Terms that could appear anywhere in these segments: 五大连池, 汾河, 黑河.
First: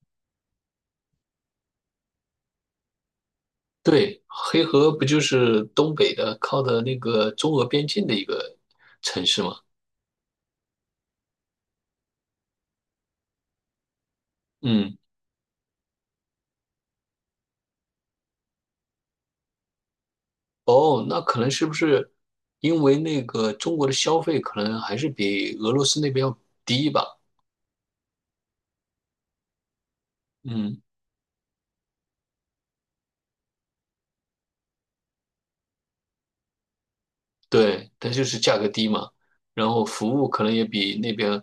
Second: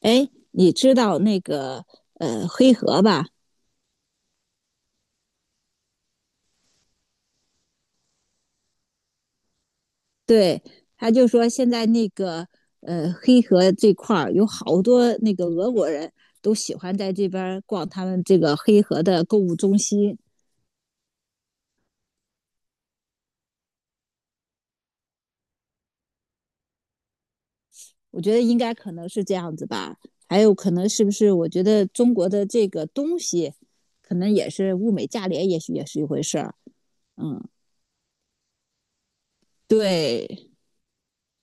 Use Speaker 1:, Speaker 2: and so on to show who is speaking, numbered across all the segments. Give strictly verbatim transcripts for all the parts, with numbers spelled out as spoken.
Speaker 1: 哎，你知道那个呃黑河吧？
Speaker 2: 对，黑河不就是东北的，靠的那个中俄边境的一个城市吗？
Speaker 1: 对，他就说现在那个呃黑河这块儿有好
Speaker 2: 嗯。
Speaker 1: 多那个俄国人都喜欢在这边儿逛他们这个黑河的购物中心。
Speaker 2: 哦，那可能是不是因为那个中国的消费可能还是比俄罗斯那边要低吧？
Speaker 1: 我觉得应该可能是这样子吧，还有可
Speaker 2: 嗯，
Speaker 1: 能是不是？我觉得中国的这个东西，可能也是物美价廉，也许也是一回事儿。
Speaker 2: 对，它就是价格低嘛，然后服务可
Speaker 1: 对，
Speaker 2: 能也比那边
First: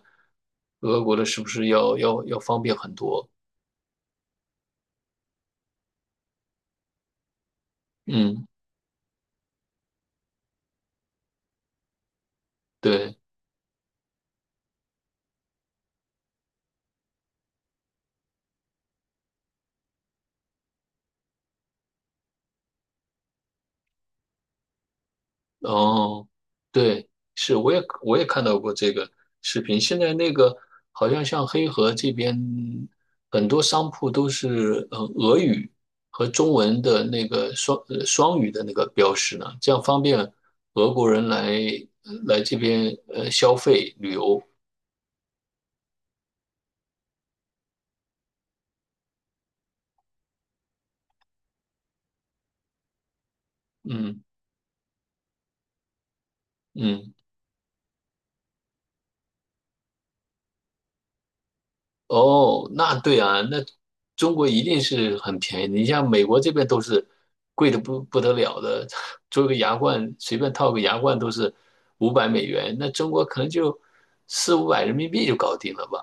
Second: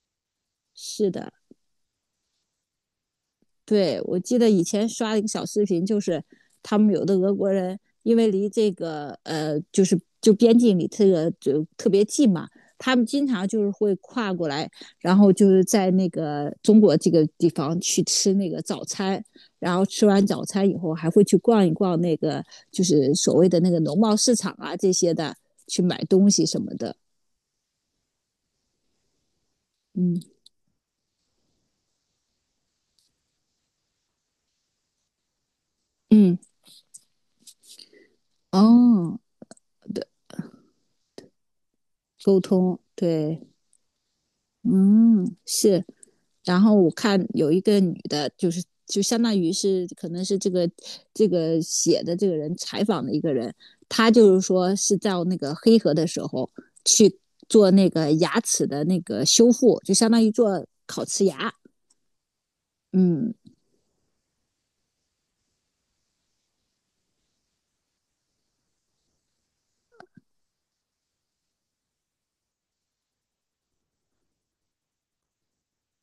Speaker 2: 俄
Speaker 1: 是
Speaker 2: 国的
Speaker 1: 的，
Speaker 2: 是不是要要要方便很多？
Speaker 1: 对，我记得以前刷了一个小视频，就是他们有的俄国人，因为
Speaker 2: 嗯，
Speaker 1: 离这个呃，就是就边境里这个就特别近嘛，他们
Speaker 2: 对。
Speaker 1: 经常就是会跨过来，然后就是在那个中国这个地方去吃那个早餐，然后吃完早餐以后还会去逛一逛那个就是所谓的那个农贸市场啊这些的，去买
Speaker 2: 哦，
Speaker 1: 东西什么的。
Speaker 2: 对，是，我也我也看到过这个视频。现在
Speaker 1: 嗯
Speaker 2: 那个好像像黑河这边很多商铺都是呃俄语和
Speaker 1: 嗯，
Speaker 2: 中文的那个双呃双语的那个标
Speaker 1: 哦，
Speaker 2: 识呢，这样方便俄国人来呃
Speaker 1: 沟
Speaker 2: 来这
Speaker 1: 通，
Speaker 2: 边呃
Speaker 1: 对，
Speaker 2: 消费旅游。
Speaker 1: 嗯，是。然后我看有一个女的，就是就相当于是可能是这个这个写的这个人采访的一个人，她
Speaker 2: 嗯
Speaker 1: 就是说是在那个黑河的时候
Speaker 2: 嗯。
Speaker 1: 去做那个牙齿的那个修复，就相当于做烤瓷牙。
Speaker 2: 哦，那对
Speaker 1: 嗯，
Speaker 2: 啊，那中国一定是很便宜的。你像美国这边都是贵的不不得了的，做个牙冠随便套个牙冠都是五百美元，那中国可能就四五百人民币就搞定了吧？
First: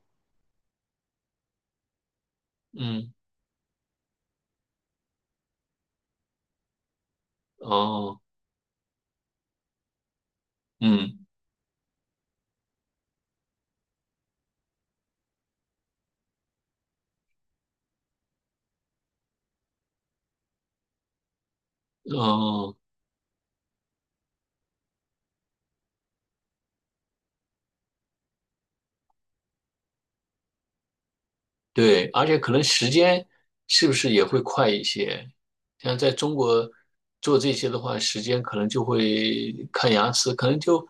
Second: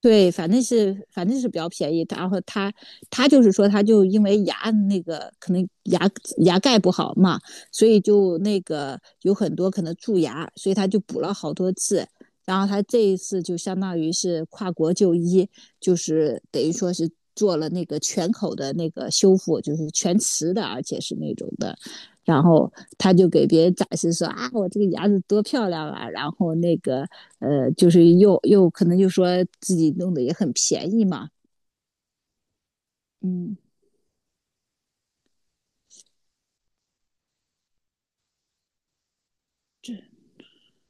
Speaker 1: 对，反正是反正是比较便宜。然后他
Speaker 2: 嗯。
Speaker 1: 他就是说，他就因为牙那个可能牙牙盖不好嘛，所以
Speaker 2: 哦。
Speaker 1: 就那个有很多可能蛀牙，所以他就
Speaker 2: 嗯。
Speaker 1: 补了好多次。然后他这一次就相当于是跨国就医，就是等于说是做了那个全口的那个修复，就是全瓷的，而且是那种的。然后
Speaker 2: 哦。
Speaker 1: 他就给别人展示说啊，我这个牙子多漂亮啊！然后那个呃，就是又又可能就说自己弄的也很便宜嘛，
Speaker 2: 对，而且可能时间
Speaker 1: 嗯，
Speaker 2: 是不是也会快一些？像在中国做这些的话，时间可能就会看牙齿，可能就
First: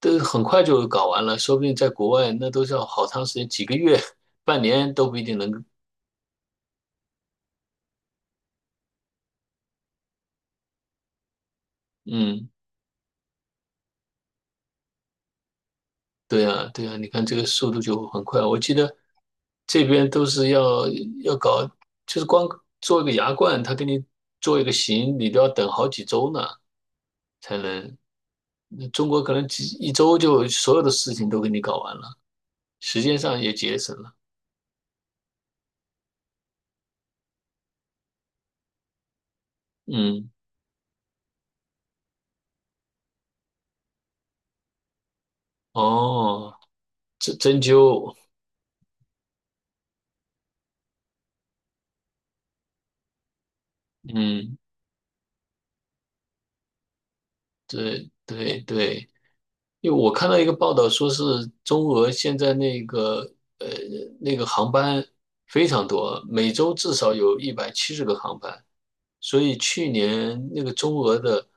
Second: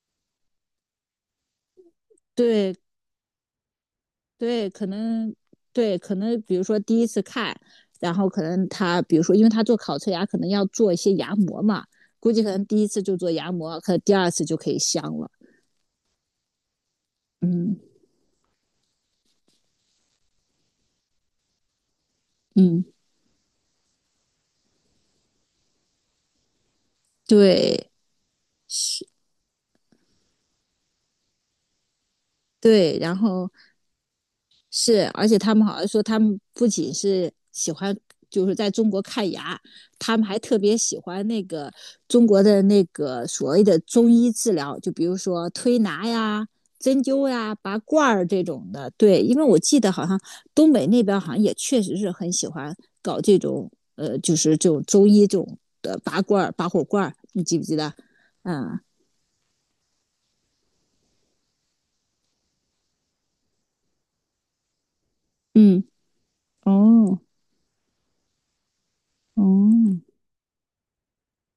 Speaker 2: 都很快就搞完了。说不定在国外那都
Speaker 1: 对
Speaker 2: 是要好长时间，几个月、半
Speaker 1: 对，可
Speaker 2: 年都不一
Speaker 1: 能，
Speaker 2: 定能。
Speaker 1: 对，可能，比如说第一次看，然后可能他比如说，因为他做烤瓷牙可能要做一些牙模嘛，估计
Speaker 2: 嗯，
Speaker 1: 可能第一次就做牙模，可能第二次就可以镶了，
Speaker 2: 对啊，对啊，你看这个速
Speaker 1: 嗯
Speaker 2: 度就很快。我记得这边都是要要搞，就是光
Speaker 1: 嗯，
Speaker 2: 做一个牙冠，他给你做一个形，你都要等好几周呢。才
Speaker 1: 对
Speaker 2: 能。那中国可能几一周就所有的事情都给你搞完了，
Speaker 1: 对，
Speaker 2: 时
Speaker 1: 然
Speaker 2: 间上
Speaker 1: 后
Speaker 2: 也节省了。
Speaker 1: 是，而且他们好像说，他们不仅是喜欢，就是在中国看牙，他们
Speaker 2: 嗯。
Speaker 1: 还特别喜欢那个中国的那个所谓的中医治疗，就比如说推拿呀、
Speaker 2: 哦，
Speaker 1: 针灸
Speaker 2: 针
Speaker 1: 呀、
Speaker 2: 针
Speaker 1: 拔罐
Speaker 2: 灸，
Speaker 1: 儿这种的。对，因为我记得好像东北那边好像也确实是很喜欢搞这种，呃，就是
Speaker 2: 嗯，
Speaker 1: 这种中医这种的拔罐儿、拔火罐儿，你记不记得？
Speaker 2: 对对
Speaker 1: 嗯
Speaker 2: 对，因为我看到一个报道说是中俄现在那个呃那个航班非
Speaker 1: 嗯，
Speaker 2: 常多，每周至少
Speaker 1: 哦
Speaker 2: 有一百七十个航班，所以去
Speaker 1: 哦，
Speaker 2: 年那个中俄的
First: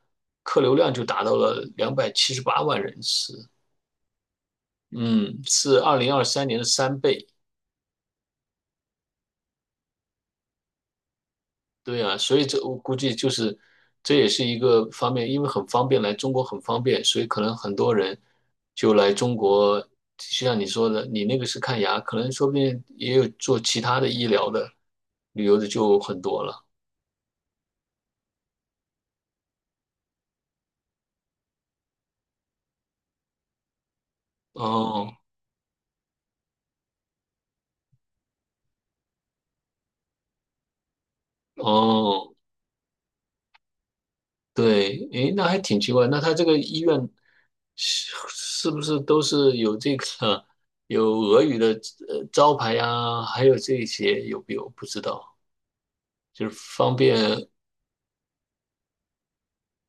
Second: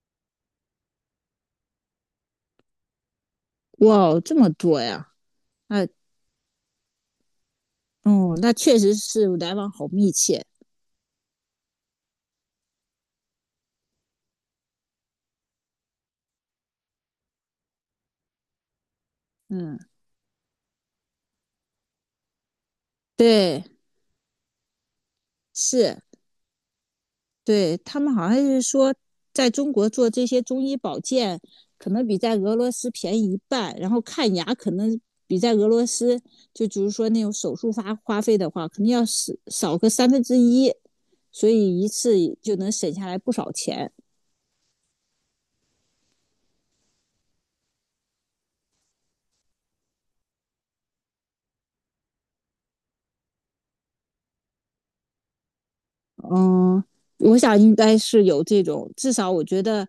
Speaker 2: 客流量就达到了两百七十八万人次，
Speaker 1: 哇，这么多呀！
Speaker 2: 嗯，
Speaker 1: 啊，
Speaker 2: 是二零二三年的三倍。
Speaker 1: 哦，那确实是来往好密切。
Speaker 2: 对啊，所以这我估计就是这也是一个方面，因为很方便，来中国很方便，所以可能很多人就来中
Speaker 1: 嗯，
Speaker 2: 国。就像你说的，你那个是看牙，可能说不定也有做
Speaker 1: 对，
Speaker 2: 其他的医疗的、旅游的
Speaker 1: 是，
Speaker 2: 就很多了。
Speaker 1: 对，他们好像是说，在中国做这些中医保健，可能比在俄罗斯便宜一半，然后看牙可能
Speaker 2: 哦
Speaker 1: 比在俄罗斯，就比如说那种手术花花费的话，肯定要少少个三分之一，所以一
Speaker 2: 哦，
Speaker 1: 次就能省下来不少钱。
Speaker 2: 对，诶，那还挺奇怪。那他这个医院是是不是都是有这个有俄语的呃招牌呀？还有这些有没有？不知道，就是
Speaker 1: 嗯，
Speaker 2: 方
Speaker 1: 我
Speaker 2: 便。
Speaker 1: 想应该是有这种，至少我觉得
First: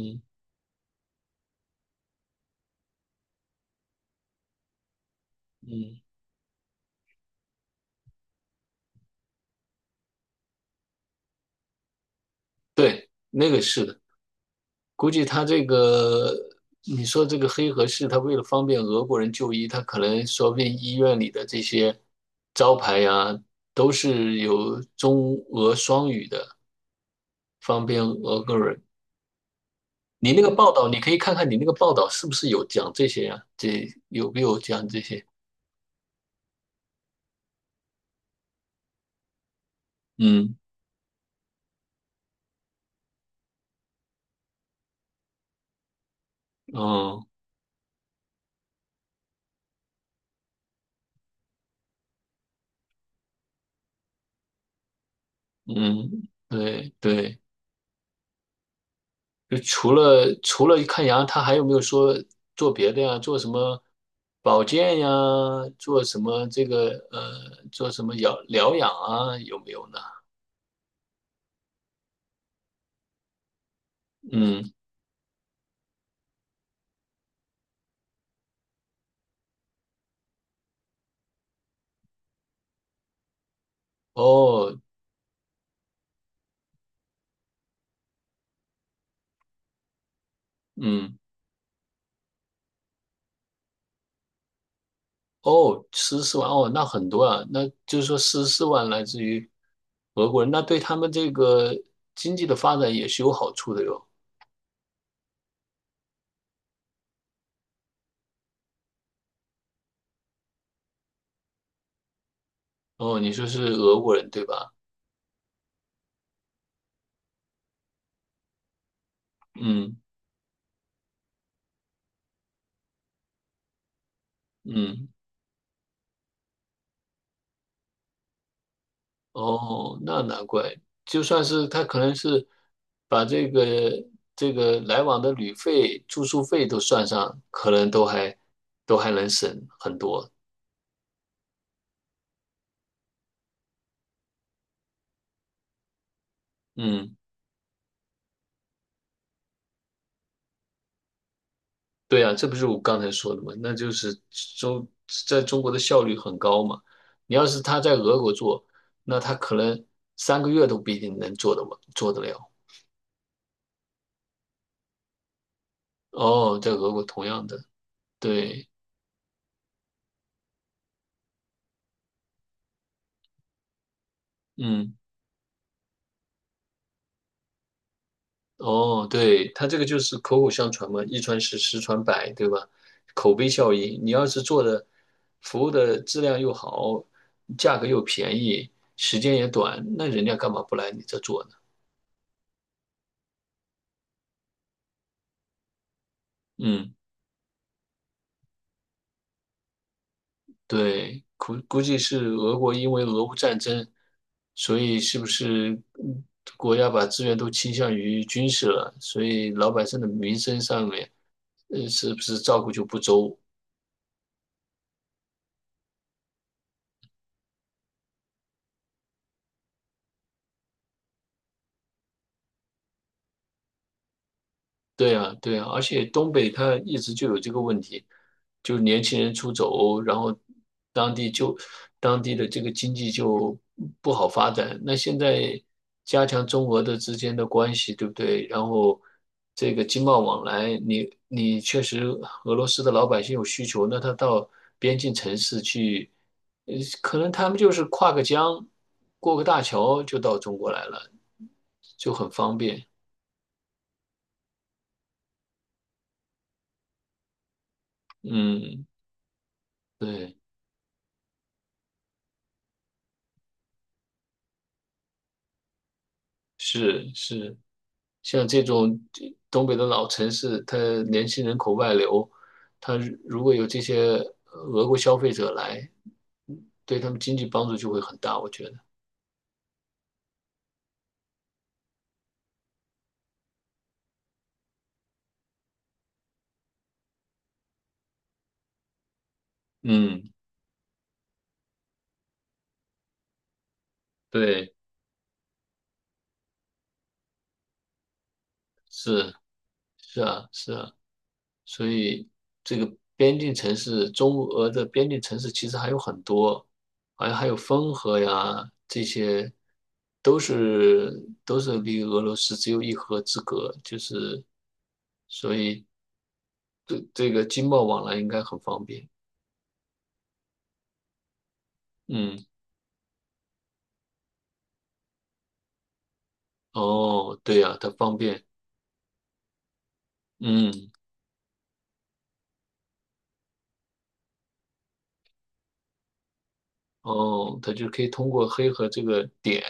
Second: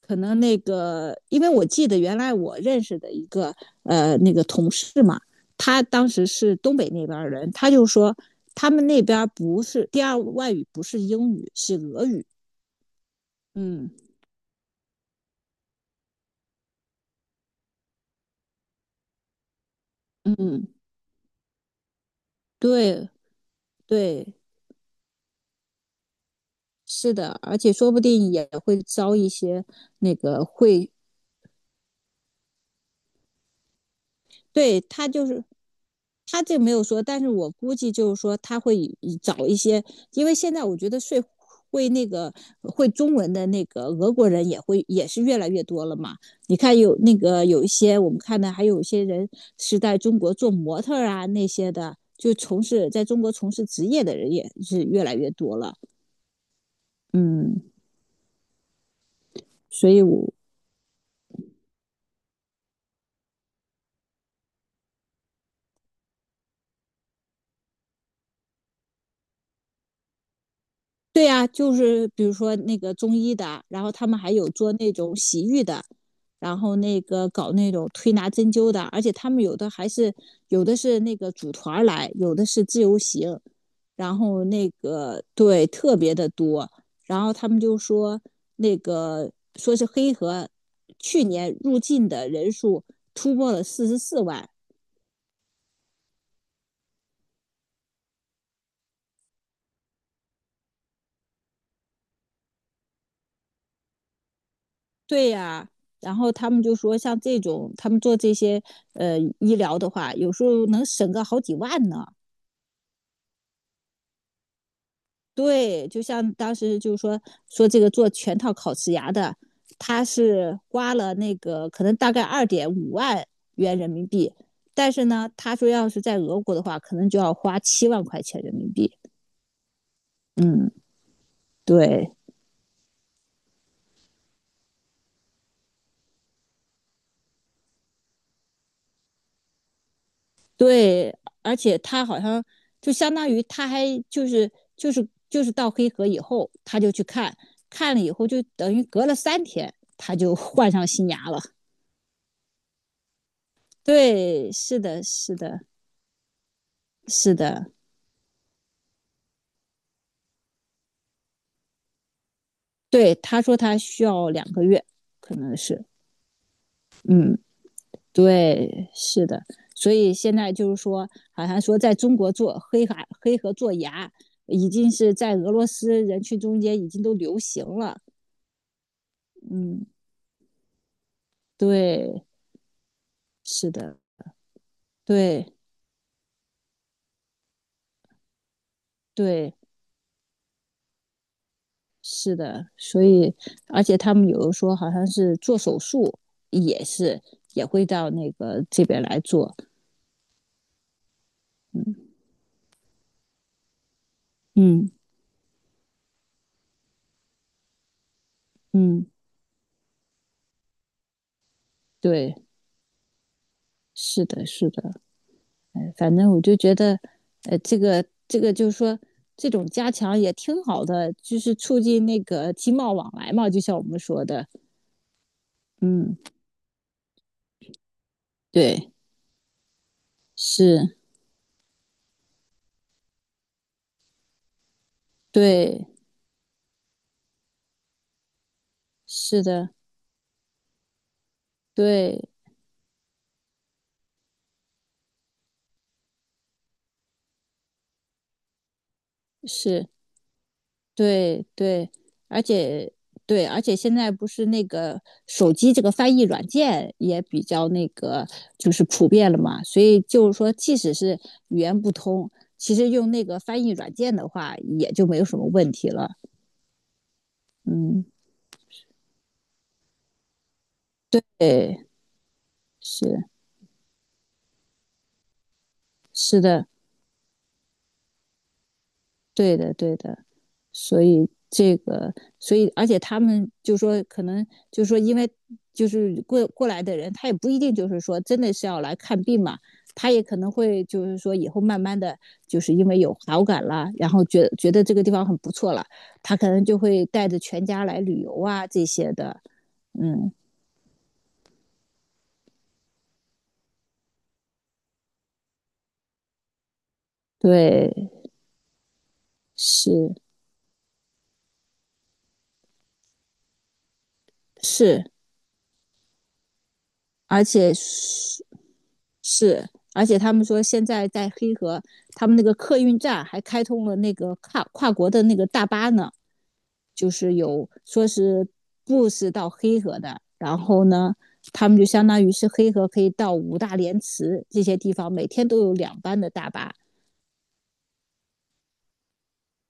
Speaker 1: 可能那个，因为我记得原来我认识的一个呃那个同事嘛，他
Speaker 2: 嗯，
Speaker 1: 当时是东北那边人，他就说他们那边不是第二外语不是英语，是俄语。
Speaker 2: 对，那个是
Speaker 1: 嗯
Speaker 2: 的，估计他这个，你说这个黑河市，他为了方便俄国人就医，他可能说不
Speaker 1: 嗯，
Speaker 2: 定医院里的这些招牌
Speaker 1: 对
Speaker 2: 呀，都
Speaker 1: 对，
Speaker 2: 是有中俄双语的，
Speaker 1: 是的，而且
Speaker 2: 方
Speaker 1: 说不
Speaker 2: 便
Speaker 1: 定
Speaker 2: 俄
Speaker 1: 也
Speaker 2: 国
Speaker 1: 会
Speaker 2: 人。
Speaker 1: 招一些那
Speaker 2: 你那
Speaker 1: 个
Speaker 2: 个报道，
Speaker 1: 会，
Speaker 2: 你可以看看你那个报道是不是有讲这些呀？这有没有
Speaker 1: 对，
Speaker 2: 讲这
Speaker 1: 他
Speaker 2: 些？
Speaker 1: 就是他这没有说，但是我估计就是说他会找一些，因为现
Speaker 2: 嗯。
Speaker 1: 在我觉得睡会那个会中文的那个俄国人也会也是越来越多了嘛。你看有那
Speaker 2: 哦。
Speaker 1: 个有一些我们看的，还有一些人是在中国做模特啊那些的，就从事在中国从事职业的人也是越来越多了。
Speaker 2: 嗯，对对。
Speaker 1: 嗯，
Speaker 2: 就
Speaker 1: 所
Speaker 2: 除
Speaker 1: 以我，
Speaker 2: 了除了看牙，他还有没有说做别的呀？做什么保健呀？做什么这个呃，做什么疗疗养啊？有没有呢？
Speaker 1: 对呀，就是比如说那个中医的，然后他们还有做
Speaker 2: 嗯。
Speaker 1: 那种洗浴的，然后那个搞那种推拿针灸的，而且他们有的还是有的是那个组团儿来，有的是自由行，然后那
Speaker 2: 哦。
Speaker 1: 个对特别的多，然后他们就说那个说是黑河
Speaker 2: 嗯。
Speaker 1: 去年入境的人数突破了四十四万，
Speaker 2: 哦，十四万哦，那很多啊，那就是说十四万来自于俄国人，那对他们这个经济的发展也是有好处的哟。
Speaker 1: 对呀，然后他们就说，像这种他们做这些呃医疗的话，有时候能省个好几万呢。
Speaker 2: 哦，你说是俄国人对吧？
Speaker 1: 对，就像当时就是说说这个做全套烤瓷牙的，
Speaker 2: 嗯
Speaker 1: 他是花了那个可能大概二点五万元人民币，但是
Speaker 2: 嗯。
Speaker 1: 呢，他说要是在俄国的话，可能就要花七万块钱人民币。
Speaker 2: 哦，那难
Speaker 1: 嗯，
Speaker 2: 怪，就算是他可
Speaker 1: 对，
Speaker 2: 能是把这个这个来往的旅费、住宿费都算上，可能都还都还能省很多。
Speaker 1: 对，而且他好像就相当于他还就是就是就是到黑河以后，他就去
Speaker 2: 嗯，
Speaker 1: 看，看了以后就等于隔了三天，他就 换上新牙了。
Speaker 2: 对啊，这不是我刚才说的嘛？那就是
Speaker 1: 对，是
Speaker 2: 中
Speaker 1: 的，是
Speaker 2: 在
Speaker 1: 的，
Speaker 2: 中国的效率很高嘛。
Speaker 1: 是
Speaker 2: 你要是
Speaker 1: 的，
Speaker 2: 他在俄国做，那他可能三个月都不一定能做得完，做得了。
Speaker 1: 对，他说他需要两个月，可能是，
Speaker 2: 哦，在俄国同
Speaker 1: 嗯，
Speaker 2: 样的，对，
Speaker 1: 对，是的，所以现在就是说，好像说在中国做黑海黑河做牙，已经
Speaker 2: 嗯。
Speaker 1: 是在俄罗斯人群中间已经都流行了，
Speaker 2: 哦，对，它这个
Speaker 1: 嗯，
Speaker 2: 就是口口相传嘛，一传十，十传
Speaker 1: 对，
Speaker 2: 百，对吧？口碑
Speaker 1: 是
Speaker 2: 效
Speaker 1: 的。
Speaker 2: 应，你要是做的
Speaker 1: 对
Speaker 2: 服务的质量又好，价格又便宜，时间也
Speaker 1: 对，
Speaker 2: 短，那人家干嘛不来你这做呢？
Speaker 1: 是的，所以而且他们有的说好像是做手术也
Speaker 2: 嗯，
Speaker 1: 是也会到那个这边来做，
Speaker 2: 对，估估计是俄国因为俄乌战争，所
Speaker 1: 嗯
Speaker 2: 以是不是嗯国家把资源都倾向于军事了，
Speaker 1: 嗯，
Speaker 2: 所以老百姓的民生上面，呃，是不
Speaker 1: 对，
Speaker 2: 是照顾就不周？
Speaker 1: 是的，是的，哎，反正我就觉得，呃，这个这个就是说这种加强也挺好的，就是促进那个经贸往来嘛，就像我们说的，
Speaker 2: 对啊，对啊，而且
Speaker 1: 嗯，
Speaker 2: 东北它一直就有这个问题，就是
Speaker 1: 对，
Speaker 2: 年轻人出走，然后
Speaker 1: 是，
Speaker 2: 当地就当地的这个经济就不好发展。那现在
Speaker 1: 对，
Speaker 2: 加强中俄的之间的关系，对不对？然后
Speaker 1: 是的，
Speaker 2: 这个经贸往来，你你确实
Speaker 1: 对，
Speaker 2: 俄罗斯的老百姓有需求，那他到边境城市去，呃，可能他们就是跨个江，过个大
Speaker 1: 是。
Speaker 2: 桥就到中国来了，
Speaker 1: 对对，
Speaker 2: 就很
Speaker 1: 而
Speaker 2: 方便。
Speaker 1: 且对，而且现在不是那个手机这个翻译软件也比较那个，就是
Speaker 2: 嗯，
Speaker 1: 普遍了嘛。所以就是
Speaker 2: 对。
Speaker 1: 说，即使是语言不通，其实用那个翻译软件的话，也就没有什么问题了。
Speaker 2: 是是，
Speaker 1: 嗯，
Speaker 2: 像这种东北的老城市，它年轻人口
Speaker 1: 对，
Speaker 2: 外流，它
Speaker 1: 是，
Speaker 2: 如果有这些俄国消费者来，
Speaker 1: 是的，
Speaker 2: 对他们经济帮助就会很大，我觉得。
Speaker 1: 对的对的。所以这个，所以而且他们就说，可能就说，因为就是过过来的人，他也不一定就是说真的是要来看病嘛，他也
Speaker 2: 嗯，
Speaker 1: 可能会就是说以后慢慢的就是因为有好感了，然后觉觉
Speaker 2: 对，
Speaker 1: 得这个地方很不错了，他可能就会带着全家来旅游啊这些
Speaker 2: 是
Speaker 1: 的，
Speaker 2: 是
Speaker 1: 嗯，
Speaker 2: 啊是啊，所以这个边境城市，中俄的边境城市其实还有很多，好像还有
Speaker 1: 对，
Speaker 2: 汾河呀，这些
Speaker 1: 是
Speaker 2: 都是都是离俄罗斯只有一河之隔，就是
Speaker 1: 是，
Speaker 2: 所以这这
Speaker 1: 而
Speaker 2: 个经
Speaker 1: 且
Speaker 2: 贸往来应该很方便。
Speaker 1: 是，而且他们说现在在黑河，他们那
Speaker 2: 嗯。
Speaker 1: 个客运站还开通了那个跨跨国的那个大巴呢，就是
Speaker 2: 哦，对
Speaker 1: 有
Speaker 2: 呀，它
Speaker 1: 说
Speaker 2: 方便。
Speaker 1: 是 bus 到黑河的，然后
Speaker 2: 嗯。
Speaker 1: 呢，他们就相当于是黑河可以到五大连池这些地方，每天都有两班的大巴。
Speaker 2: 哦，它就可以通过黑河这个点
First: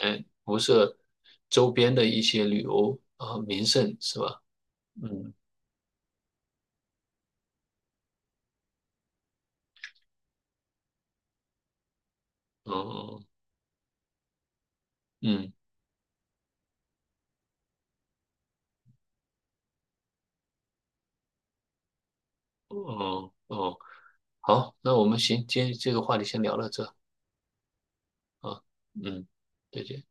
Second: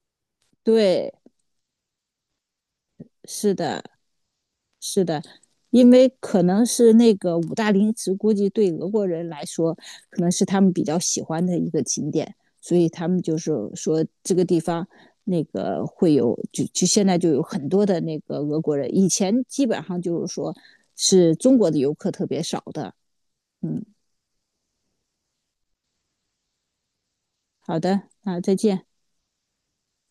Speaker 2: 辐射
Speaker 1: 对，
Speaker 2: 周边的一些旅游啊、
Speaker 1: 是
Speaker 2: 名
Speaker 1: 的，
Speaker 2: 胜，是吧？
Speaker 1: 是的，
Speaker 2: 嗯。
Speaker 1: 因为可能是那个五大陵池，估计对俄国人来说，可能是他们比较喜欢的一个景点，所以他们
Speaker 2: 哦。
Speaker 1: 就是说这个地方那
Speaker 2: 嗯。
Speaker 1: 个会有，就就现在就有很多的那个俄国人，以前基本上就是说是中国的游客特别少的。
Speaker 2: 哦哦，
Speaker 1: 嗯，
Speaker 2: 好，那我们行，今天这个话题先聊到这
Speaker 1: 好的，那再
Speaker 2: 啊，
Speaker 1: 见。
Speaker 2: 嗯，再见。